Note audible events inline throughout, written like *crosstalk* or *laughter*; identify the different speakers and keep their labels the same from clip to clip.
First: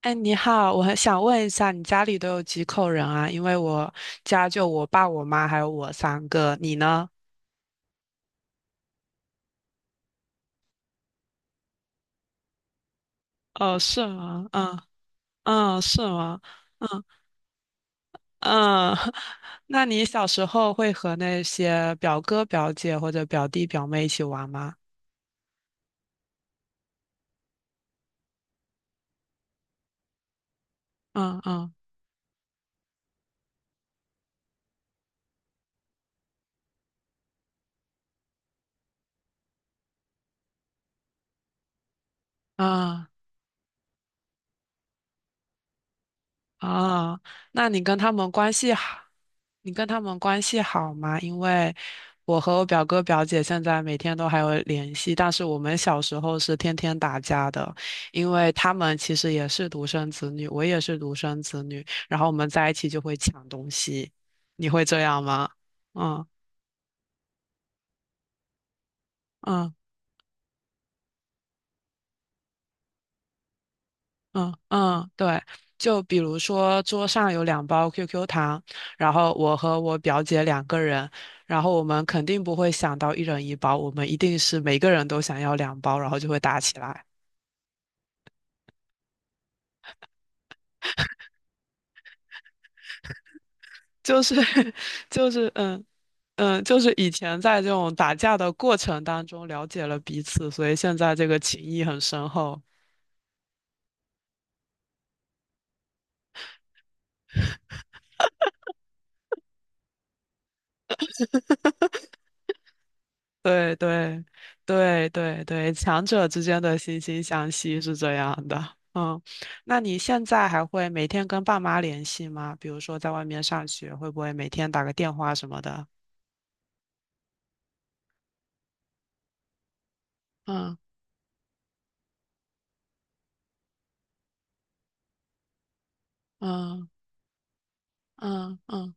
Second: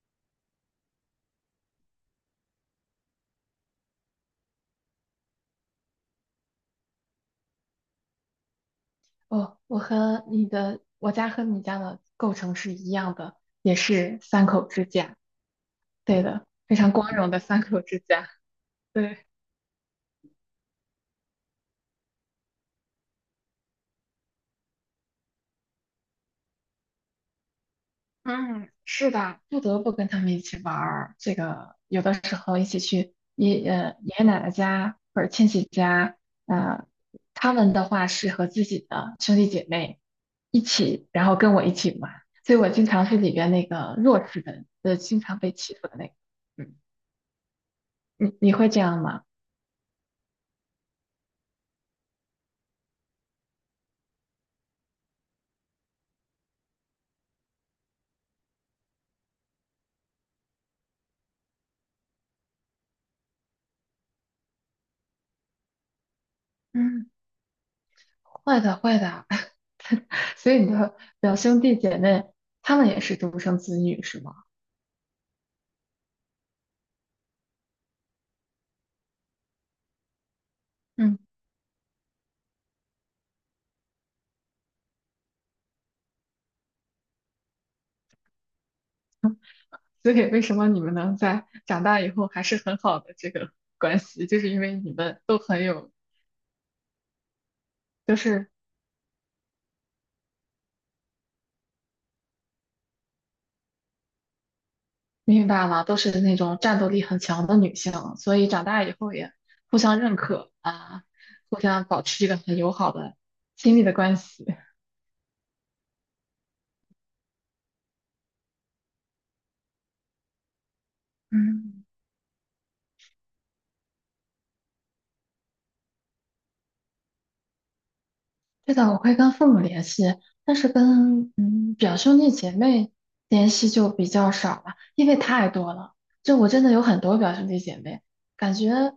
Speaker 1: 哎，你好，我很想问一下，你家里都有几口人啊？因为我家就我爸、我妈还有我三个，你呢？
Speaker 2: 哦，我家和你家的构成是一样的，也
Speaker 1: 哦，是
Speaker 2: 是
Speaker 1: 吗？
Speaker 2: 三口
Speaker 1: 嗯
Speaker 2: 之家。
Speaker 1: 嗯，是
Speaker 2: 对
Speaker 1: 吗？
Speaker 2: 的，非
Speaker 1: 嗯
Speaker 2: 常光荣的三口之家。
Speaker 1: 嗯，*laughs*
Speaker 2: 对，
Speaker 1: 那你小时候会和那些表哥、表姐或者表弟、表妹一起玩吗？
Speaker 2: 嗯，是的，不得不跟他们一起玩儿。这
Speaker 1: 嗯嗯
Speaker 2: 个有的时候一起去爷爷奶奶家或者亲戚家，呃，他们的话是和自己的兄弟姐妹一起，然后跟我一起玩，所以我经
Speaker 1: 嗯
Speaker 2: 常是里边那个弱势的，经常被欺负的那个。嗯，
Speaker 1: 啊，那你跟他们
Speaker 2: 你
Speaker 1: 关
Speaker 2: 你会
Speaker 1: 系
Speaker 2: 这样
Speaker 1: 好，
Speaker 2: 吗？
Speaker 1: 你跟他们关系好吗？因为我和我表哥表姐现在每天都还有联系，但是我们小时候是天天打架的，因为他们其实也是独生子女，我也是独生子女，然后我们在一起就会抢东西。你会这样吗？嗯
Speaker 2: 嗯。会的，会的。
Speaker 1: 嗯。
Speaker 2: *laughs* 所以你的表兄弟姐妹，他们也是独生子女，是吗？
Speaker 1: 嗯嗯，对，就比如说桌上有两包 QQ 糖，然后我和我表姐两个人，
Speaker 2: 嗯，
Speaker 1: 然后我们肯定不会想到一人一包，我们一定是每个人都想要两包，然后就会打起来，
Speaker 2: 所以为什么你们能在长大以后还是很好的这个 *laughs* 关
Speaker 1: 就
Speaker 2: 系，
Speaker 1: 是
Speaker 2: 就是因
Speaker 1: *laughs*
Speaker 2: 为你们
Speaker 1: 就
Speaker 2: 都
Speaker 1: 是
Speaker 2: 很
Speaker 1: 嗯
Speaker 2: 有，
Speaker 1: 嗯，就是以前在这种
Speaker 2: 就
Speaker 1: 打架
Speaker 2: 是
Speaker 1: 的过程当中了解了彼此，所以现在这个情谊很深厚。
Speaker 2: 明白了，都是那种战斗力很强的女性，所以长大以后也互相认可啊，互相保持一个很友好的
Speaker 1: 对
Speaker 2: 亲密的关
Speaker 1: 对
Speaker 2: 系。
Speaker 1: 对对对，强者之间的惺惺相惜是这样的。嗯，那你现在还会每天跟爸妈
Speaker 2: 嗯。
Speaker 1: 联系吗？比如说在外面上学，会不会每天打个电话什么的？
Speaker 2: 对的，我会跟父母联系，但是
Speaker 1: 嗯
Speaker 2: 跟表兄弟姐妹联系就比较少了，因为太多了。这我真的有
Speaker 1: 嗯
Speaker 2: 很多表兄弟姐妹，感
Speaker 1: 嗯嗯，
Speaker 2: 觉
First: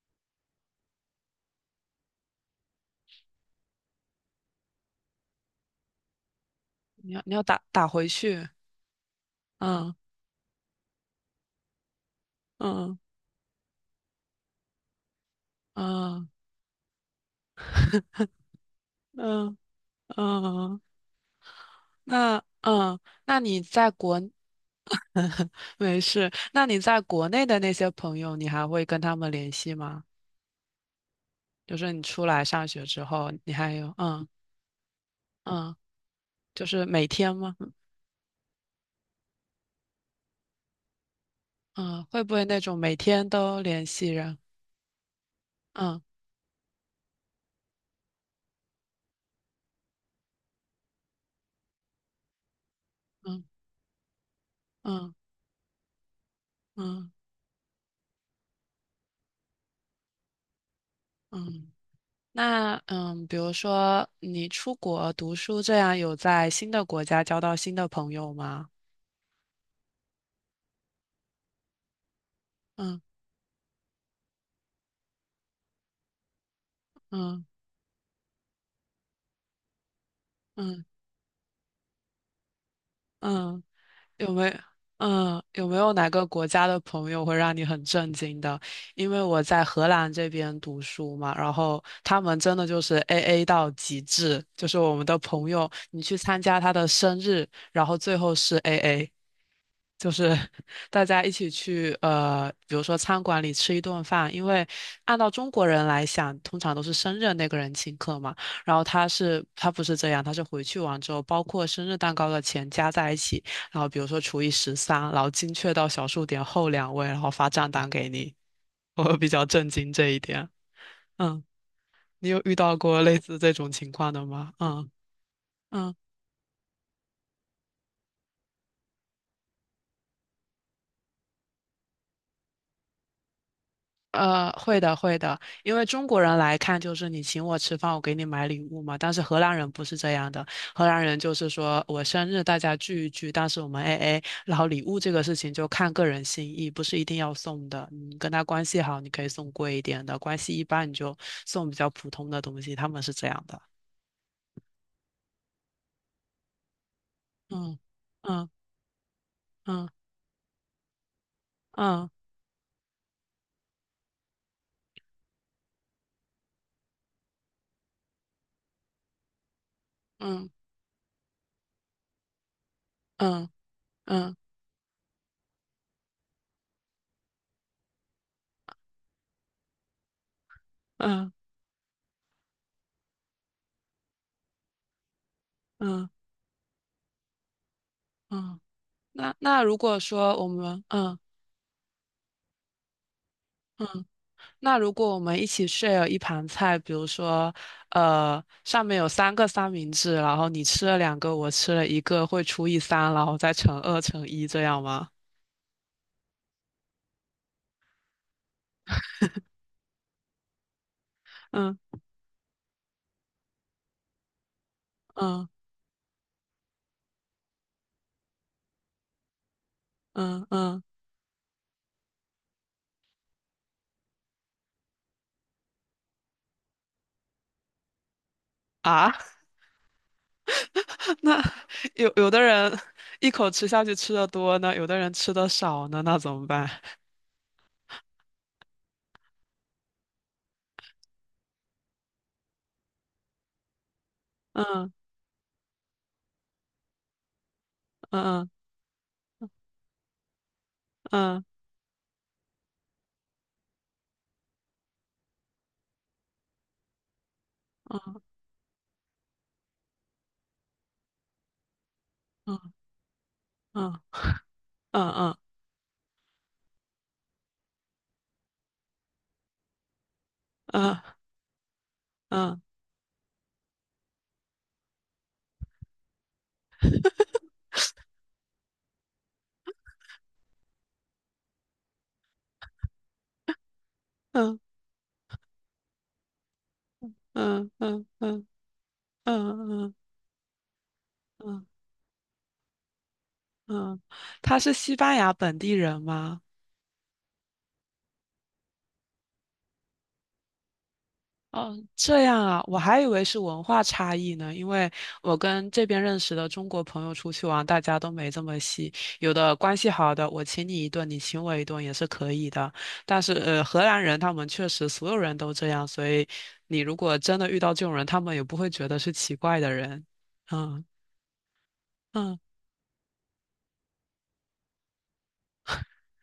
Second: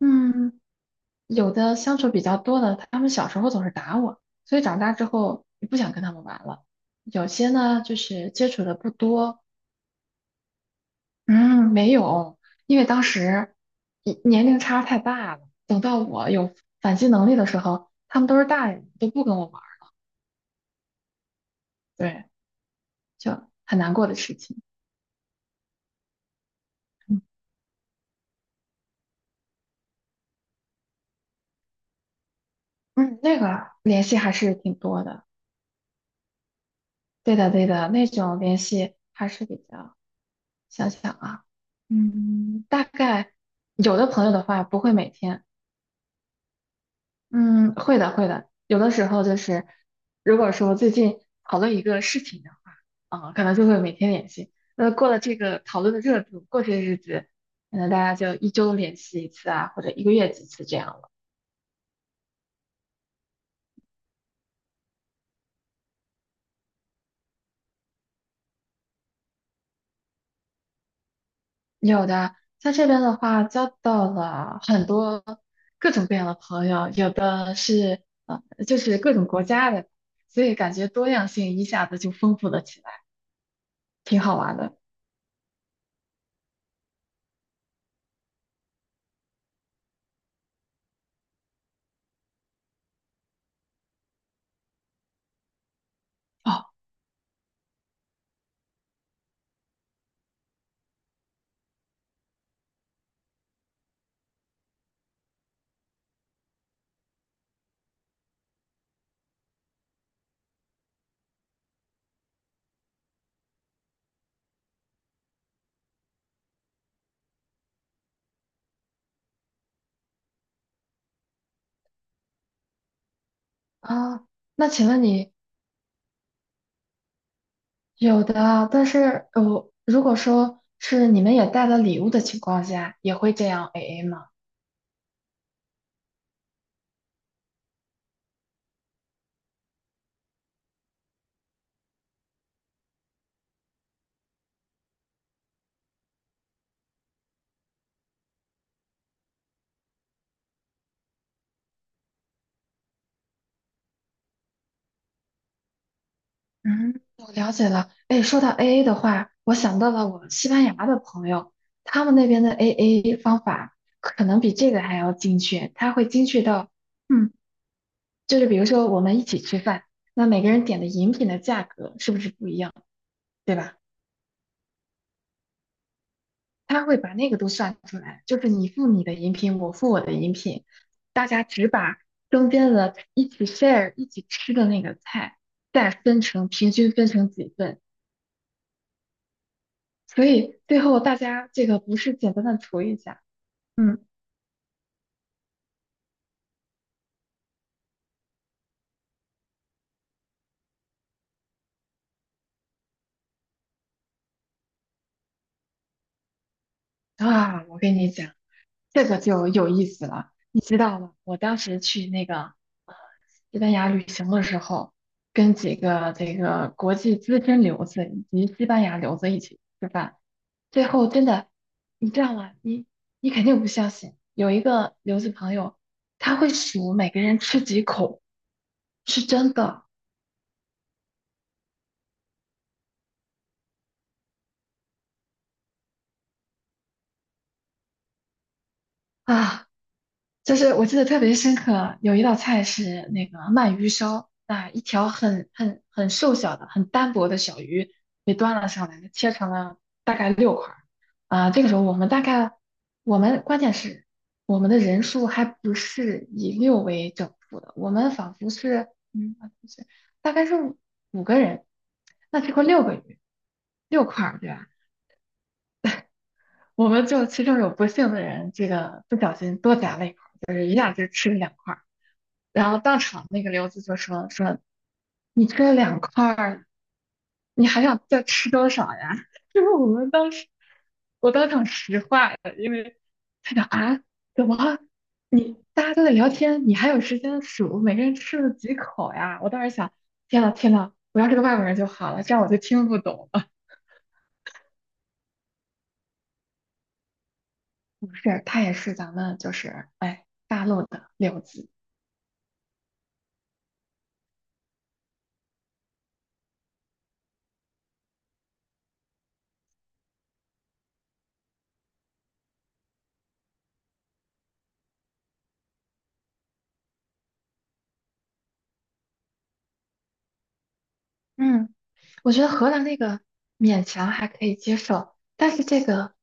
Speaker 2: 嗯有的相处比较多的，他们小时候总是打我，所以长大之后也不想跟他们玩了。
Speaker 1: 你要
Speaker 2: 有
Speaker 1: 你要
Speaker 2: 些
Speaker 1: 打
Speaker 2: 呢
Speaker 1: 打
Speaker 2: 就
Speaker 1: 回
Speaker 2: 是
Speaker 1: 去。
Speaker 2: 接触的不多，
Speaker 1: 嗯
Speaker 2: 嗯没有，因为
Speaker 1: 嗯
Speaker 2: 当时年龄差太大了。等到
Speaker 1: 嗯
Speaker 2: 我有反击能力的时候，他们都是大人，都不跟我
Speaker 1: 嗯
Speaker 2: 玩儿。
Speaker 1: 嗯，
Speaker 2: 对。
Speaker 1: 那嗯，
Speaker 2: 就
Speaker 1: 那你
Speaker 2: 很
Speaker 1: 在
Speaker 2: 难过的
Speaker 1: 国
Speaker 2: 事情。
Speaker 1: *laughs* 没事，那你在
Speaker 2: 嗯，
Speaker 1: 国内的那些朋友，你还会跟他们联系吗？就是你出来上学之
Speaker 2: 嗯
Speaker 1: 后，
Speaker 2: 那
Speaker 1: 你
Speaker 2: 个
Speaker 1: 还有
Speaker 2: 联系
Speaker 1: 嗯
Speaker 2: 还是挺多的。
Speaker 1: 嗯，就是每天
Speaker 2: 对的，
Speaker 1: 吗？
Speaker 2: 对的，那种联系还是比较，想想啊，
Speaker 1: 嗯，会不会那种
Speaker 2: 大
Speaker 1: 每天
Speaker 2: 概
Speaker 1: 都联
Speaker 2: 有的
Speaker 1: 系
Speaker 2: 朋友
Speaker 1: 人？
Speaker 2: 的话不会每天，
Speaker 1: 嗯
Speaker 2: 嗯，会的，会的，有的时候就是，如果说最近讨论一个事情的话，啊，
Speaker 1: 嗯
Speaker 2: 可能就会每天联系。那过
Speaker 1: 嗯
Speaker 2: 了这个讨论的热度，过些日
Speaker 1: 嗯
Speaker 2: 子，可能大家就一周联系一次啊，或者一个月几次这样了
Speaker 1: 嗯。那嗯，比如说你出国读书，这样有在新的国家交到新的朋友吗？
Speaker 2: 有的，在这边
Speaker 1: 嗯
Speaker 2: 的话，交到了很多各种各样的朋友，有
Speaker 1: 嗯
Speaker 2: 的是就是各种国家的，所以感
Speaker 1: 嗯
Speaker 2: 觉多样性一下子就丰富了起来，
Speaker 1: 嗯
Speaker 2: 挺
Speaker 1: 有
Speaker 2: 好
Speaker 1: 没
Speaker 2: 玩的。
Speaker 1: 嗯有没有哪个国家的朋友会让你很震惊的？因为我在荷兰这边读书嘛，然后他们真的就是 AA 到极致，就是我们的朋友，你去参加
Speaker 2: 哦，
Speaker 1: 他的生日，然后最后是 AA。就是 *laughs* 大家一起去比如说餐馆里吃一顿饭，因为按照中国人来想，通常都是生日那个人请客嘛。然后他是他不是这样，他是回去完之后，包括生日蛋糕的钱加在一起，然后比如说除以十三，然后精确到小数点后两位，然后发账单给你。我比较震惊这一点。嗯，你有遇到过类似这种情况
Speaker 2: 啊，
Speaker 1: 的吗？
Speaker 2: 那请
Speaker 1: 嗯
Speaker 2: 问你
Speaker 1: 嗯。
Speaker 2: 有的，但是如果说是你们也带了礼物的情况下，也会这样 AA 吗？
Speaker 1: 会的，会的，因为中国人来看就是你请我吃饭，我给你买礼物嘛。但是荷兰人不是这样的，荷兰人就是说我生日大家聚一聚，但是我们 AA，然后礼物这个事情就看个人心意，不是一定要送的。你跟他关系好，你可以送贵一点的；关系一般，你就送比较普通的东西。他们是这样的。
Speaker 2: 嗯，我了解
Speaker 1: 嗯
Speaker 2: 了。哎，说
Speaker 1: 嗯
Speaker 2: 到 AA 的话，我想
Speaker 1: 嗯
Speaker 2: 到了我西班牙的朋友，他
Speaker 1: 嗯
Speaker 2: 们那边的 AA 方法可能比这个还要精确。他会精确到，嗯，就是比如说我们一起吃饭，那每
Speaker 1: 嗯
Speaker 2: 个人点的饮品的价格是不是不一样，
Speaker 1: 嗯
Speaker 2: 对吧？
Speaker 1: 嗯
Speaker 2: 他会把那个都算出来，就是你付你的饮品，我付我的饮品，大
Speaker 1: 嗯
Speaker 2: 家只把中间的一起 share 一起吃的那个菜再
Speaker 1: 嗯嗯。
Speaker 2: 分成平均分成几份，
Speaker 1: 嗯那如果
Speaker 2: 所
Speaker 1: 说我
Speaker 2: 以最
Speaker 1: 们
Speaker 2: 后大
Speaker 1: 嗯。
Speaker 2: 家这个不是简单的涂一下，嗯
Speaker 1: 嗯那如果我们一起 share 一盘菜，比如说，上面有三个三明治，然后你吃了两个，我吃了一个，会除以三，然后再乘二乘一这样吗？
Speaker 2: 我跟你讲，这个就有意思了。你知道吗？我当时
Speaker 1: 嗯
Speaker 2: 去那个西班牙旅行的时候，
Speaker 1: 嗯
Speaker 2: 跟几个这个国际资深留子以及西班牙留子一起吃饭，
Speaker 1: 嗯嗯
Speaker 2: 最后真的，你知道吗？你肯定不相信，有一个留子朋友，他会数每个人吃几口，
Speaker 1: 啊，
Speaker 2: 是真的
Speaker 1: 那有的人一口吃下去吃的多呢，有的人吃的少呢，那怎么办？
Speaker 2: 啊。就是我记得特别深刻，有一道菜是那个鳗鱼烧，啊，一
Speaker 1: 嗯
Speaker 2: 条很瘦小的、很单薄的小鱼被
Speaker 1: 嗯
Speaker 2: 端了上来，切成了大概六块儿。
Speaker 1: 嗯
Speaker 2: 啊，这个时候我们关键是我们的人数还不是以六为整数的，我们
Speaker 1: 嗯
Speaker 2: 仿佛是，啊不是，大概是五个人，那这块
Speaker 1: 嗯
Speaker 2: 六个鱼，
Speaker 1: 嗯
Speaker 2: 六块儿，对吧？
Speaker 1: 嗯
Speaker 2: 我们就其中有不幸的人，这个不小心多夹了一块儿。
Speaker 1: 嗯嗯
Speaker 2: 然后当场那个刘子就说你这两块儿，你还想再吃多少呀？*laughs* 就是我们当时，我当场石化了，因为他讲啊，怎
Speaker 1: 嗯
Speaker 2: 么你大家都在聊天，你还有时间
Speaker 1: 嗯
Speaker 2: 数每个
Speaker 1: 嗯
Speaker 2: 人吃
Speaker 1: 嗯
Speaker 2: 了几口呀？我当时想，
Speaker 1: 嗯
Speaker 2: 天呐天呐，我要是个外
Speaker 1: 嗯。
Speaker 2: 国人就好了，这样我就听不懂了。
Speaker 1: 嗯，他是西班牙本地人吗？
Speaker 2: *laughs* 是，他也是咱们就是哎大陆的刘子，
Speaker 1: 哦，这样啊，我还以为是文化差异呢，因为我跟这边认识的中国朋友出去玩，大家都没这么细，有的关系好的，我请你一顿，你请我一顿也是可以的。但是荷兰人他们确实所有人都这样，所以你如果真的遇到这种人，他们也不会觉得是奇怪的人。嗯
Speaker 2: 嗯，我
Speaker 1: 嗯，
Speaker 2: 觉得荷兰那个勉强还可以接受，但是这个。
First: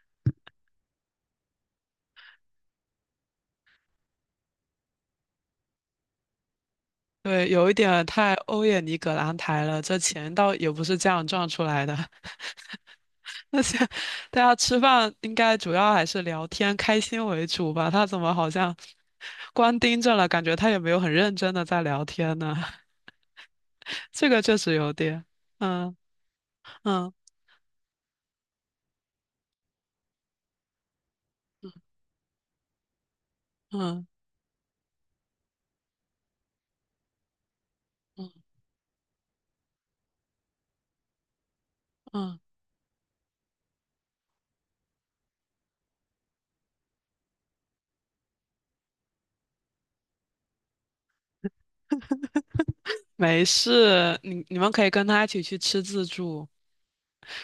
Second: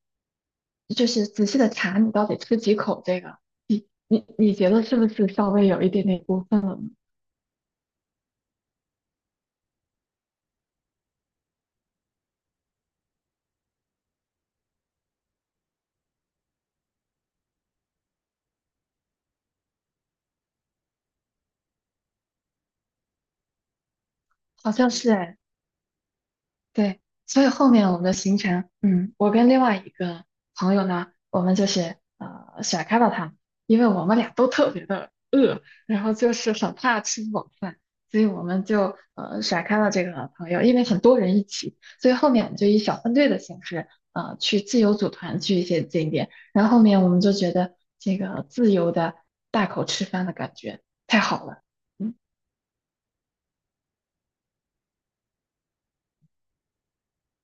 Speaker 2: 就是仔细的查你到底吃几口这个，你觉得是不是稍微有一点点过分？
Speaker 1: 对，有一点太欧也尼葛朗台了，这钱倒也不是这样赚出来的。*laughs* 而且大家吃饭应该主要还是聊天、开心为主吧？他怎么好像光盯着了，感觉他也没有很认真的在聊天呢？*laughs* 这个确
Speaker 2: 好
Speaker 1: 实
Speaker 2: 像
Speaker 1: 有
Speaker 2: 是
Speaker 1: 点，
Speaker 2: 哎。
Speaker 1: 嗯
Speaker 2: 对，
Speaker 1: 嗯
Speaker 2: 所以后面我们的行程，我跟另外一个朋友呢，我们就是甩开了他们因为我
Speaker 1: 嗯
Speaker 2: 们俩都特别的饿，然后就是很怕吃不饱饭，所以
Speaker 1: 嗯
Speaker 2: 我们就甩开了这个朋友，因为很多人一起，所以后
Speaker 1: 嗯，
Speaker 2: 面我们就以小分队的形式，去自由组团去一些景点，然后后面我们就觉得这个自由的大口吃饭的感觉太好了，嗯。
Speaker 1: 没事，你们可以跟他一起去吃自助，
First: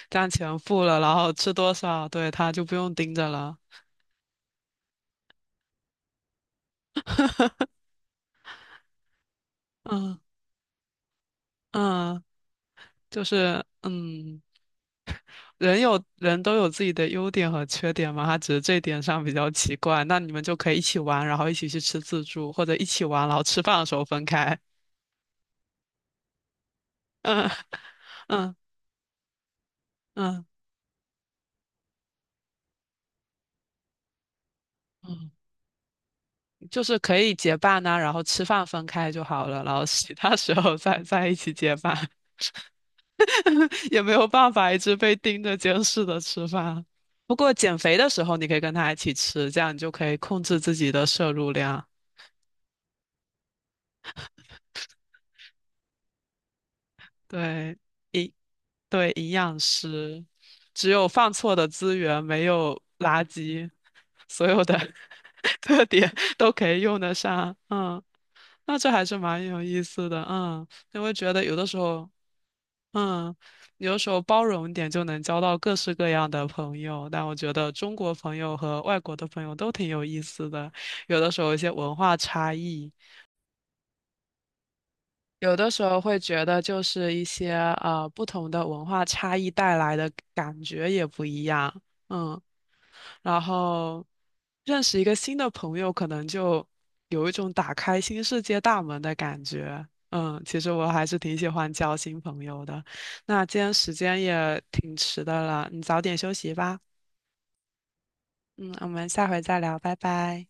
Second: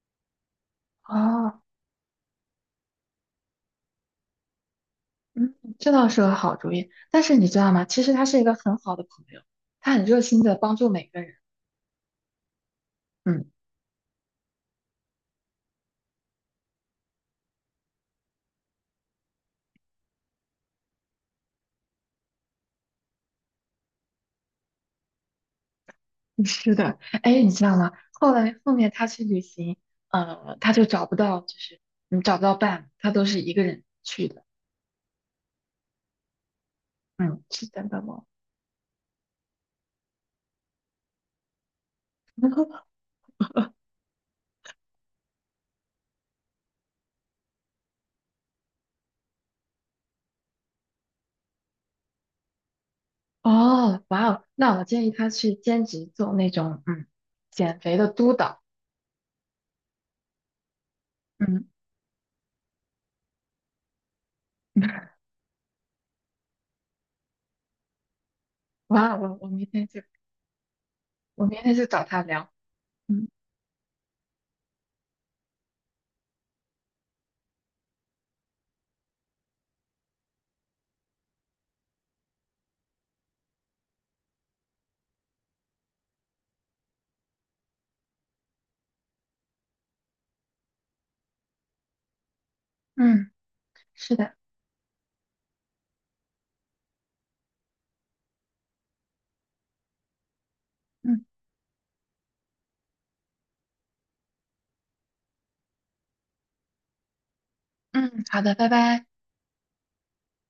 Speaker 1: 这样钱付了，然后吃
Speaker 2: 哦，
Speaker 1: 多少，对，他就不用盯着了。
Speaker 2: 嗯，这倒是个好主意。但是你知道吗？其实他是一个很好的朋友，他很
Speaker 1: 嗯
Speaker 2: 热心的帮助每个人。
Speaker 1: 嗯，就
Speaker 2: 嗯，
Speaker 1: 是嗯。人有人都有自己的优点和缺点嘛，他只是这点上比较奇怪。那你们就可以一起玩，然后一起去吃自助，或者一起玩，然后吃饭的时候分开。
Speaker 2: *laughs* 是的。
Speaker 1: *laughs*
Speaker 2: 哎，
Speaker 1: 嗯
Speaker 2: 你知道吗？后
Speaker 1: 嗯
Speaker 2: 来后面他去旅行，
Speaker 1: 嗯
Speaker 2: 他就找不到，就是找不到伴，他都是一个人去的。
Speaker 1: 嗯，就是可以
Speaker 2: 嗯，
Speaker 1: 结
Speaker 2: 是
Speaker 1: 伴
Speaker 2: 真
Speaker 1: 呐、
Speaker 2: 的
Speaker 1: 然后
Speaker 2: 吗？
Speaker 1: 吃饭分开就好了，然后其他时候再在一起结伴，
Speaker 2: *laughs*
Speaker 1: *laughs* 也没有办法一直被盯着监视的吃饭。不过减肥的时候你可以跟他一起吃，这样你就可以控制自己的摄入量。
Speaker 2: 哦，哇哦，那我建议他去兼职做那种
Speaker 1: 对。
Speaker 2: 减肥的
Speaker 1: 一。
Speaker 2: 督导。
Speaker 1: 对，营养师，只有放错的
Speaker 2: 嗯，
Speaker 1: 资源，没有垃圾，所有的
Speaker 2: *laughs*
Speaker 1: *laughs* 特点都可以用得上。嗯，那这还
Speaker 2: 哇
Speaker 1: 是
Speaker 2: 哦，
Speaker 1: 蛮
Speaker 2: 我
Speaker 1: 有
Speaker 2: 明
Speaker 1: 意
Speaker 2: 天
Speaker 1: 思的。嗯，因为觉得有
Speaker 2: 明
Speaker 1: 的
Speaker 2: 天
Speaker 1: 时
Speaker 2: 就找
Speaker 1: 候，
Speaker 2: 他聊。嗯
Speaker 1: 嗯，有的时候包容一点就能交到各式各样的朋友。但我觉得中国朋友和外国的朋友都挺有意思的，有的时候有一些文化差异。有的时候会觉得，就是一些不同的文化差异带来的感觉也不一样，嗯，
Speaker 2: 嗯，
Speaker 1: 然后
Speaker 2: 是的，
Speaker 1: 认识一个新的朋友，可能就有一种打开新世界大门的感觉，嗯，其实我还是
Speaker 2: 嗯
Speaker 1: 挺喜欢交新朋友的。那今天时间也挺迟的了，你早点休息吧，
Speaker 2: 嗯，好的，拜
Speaker 1: 嗯，我
Speaker 2: 拜。
Speaker 1: 们下回再聊，拜拜。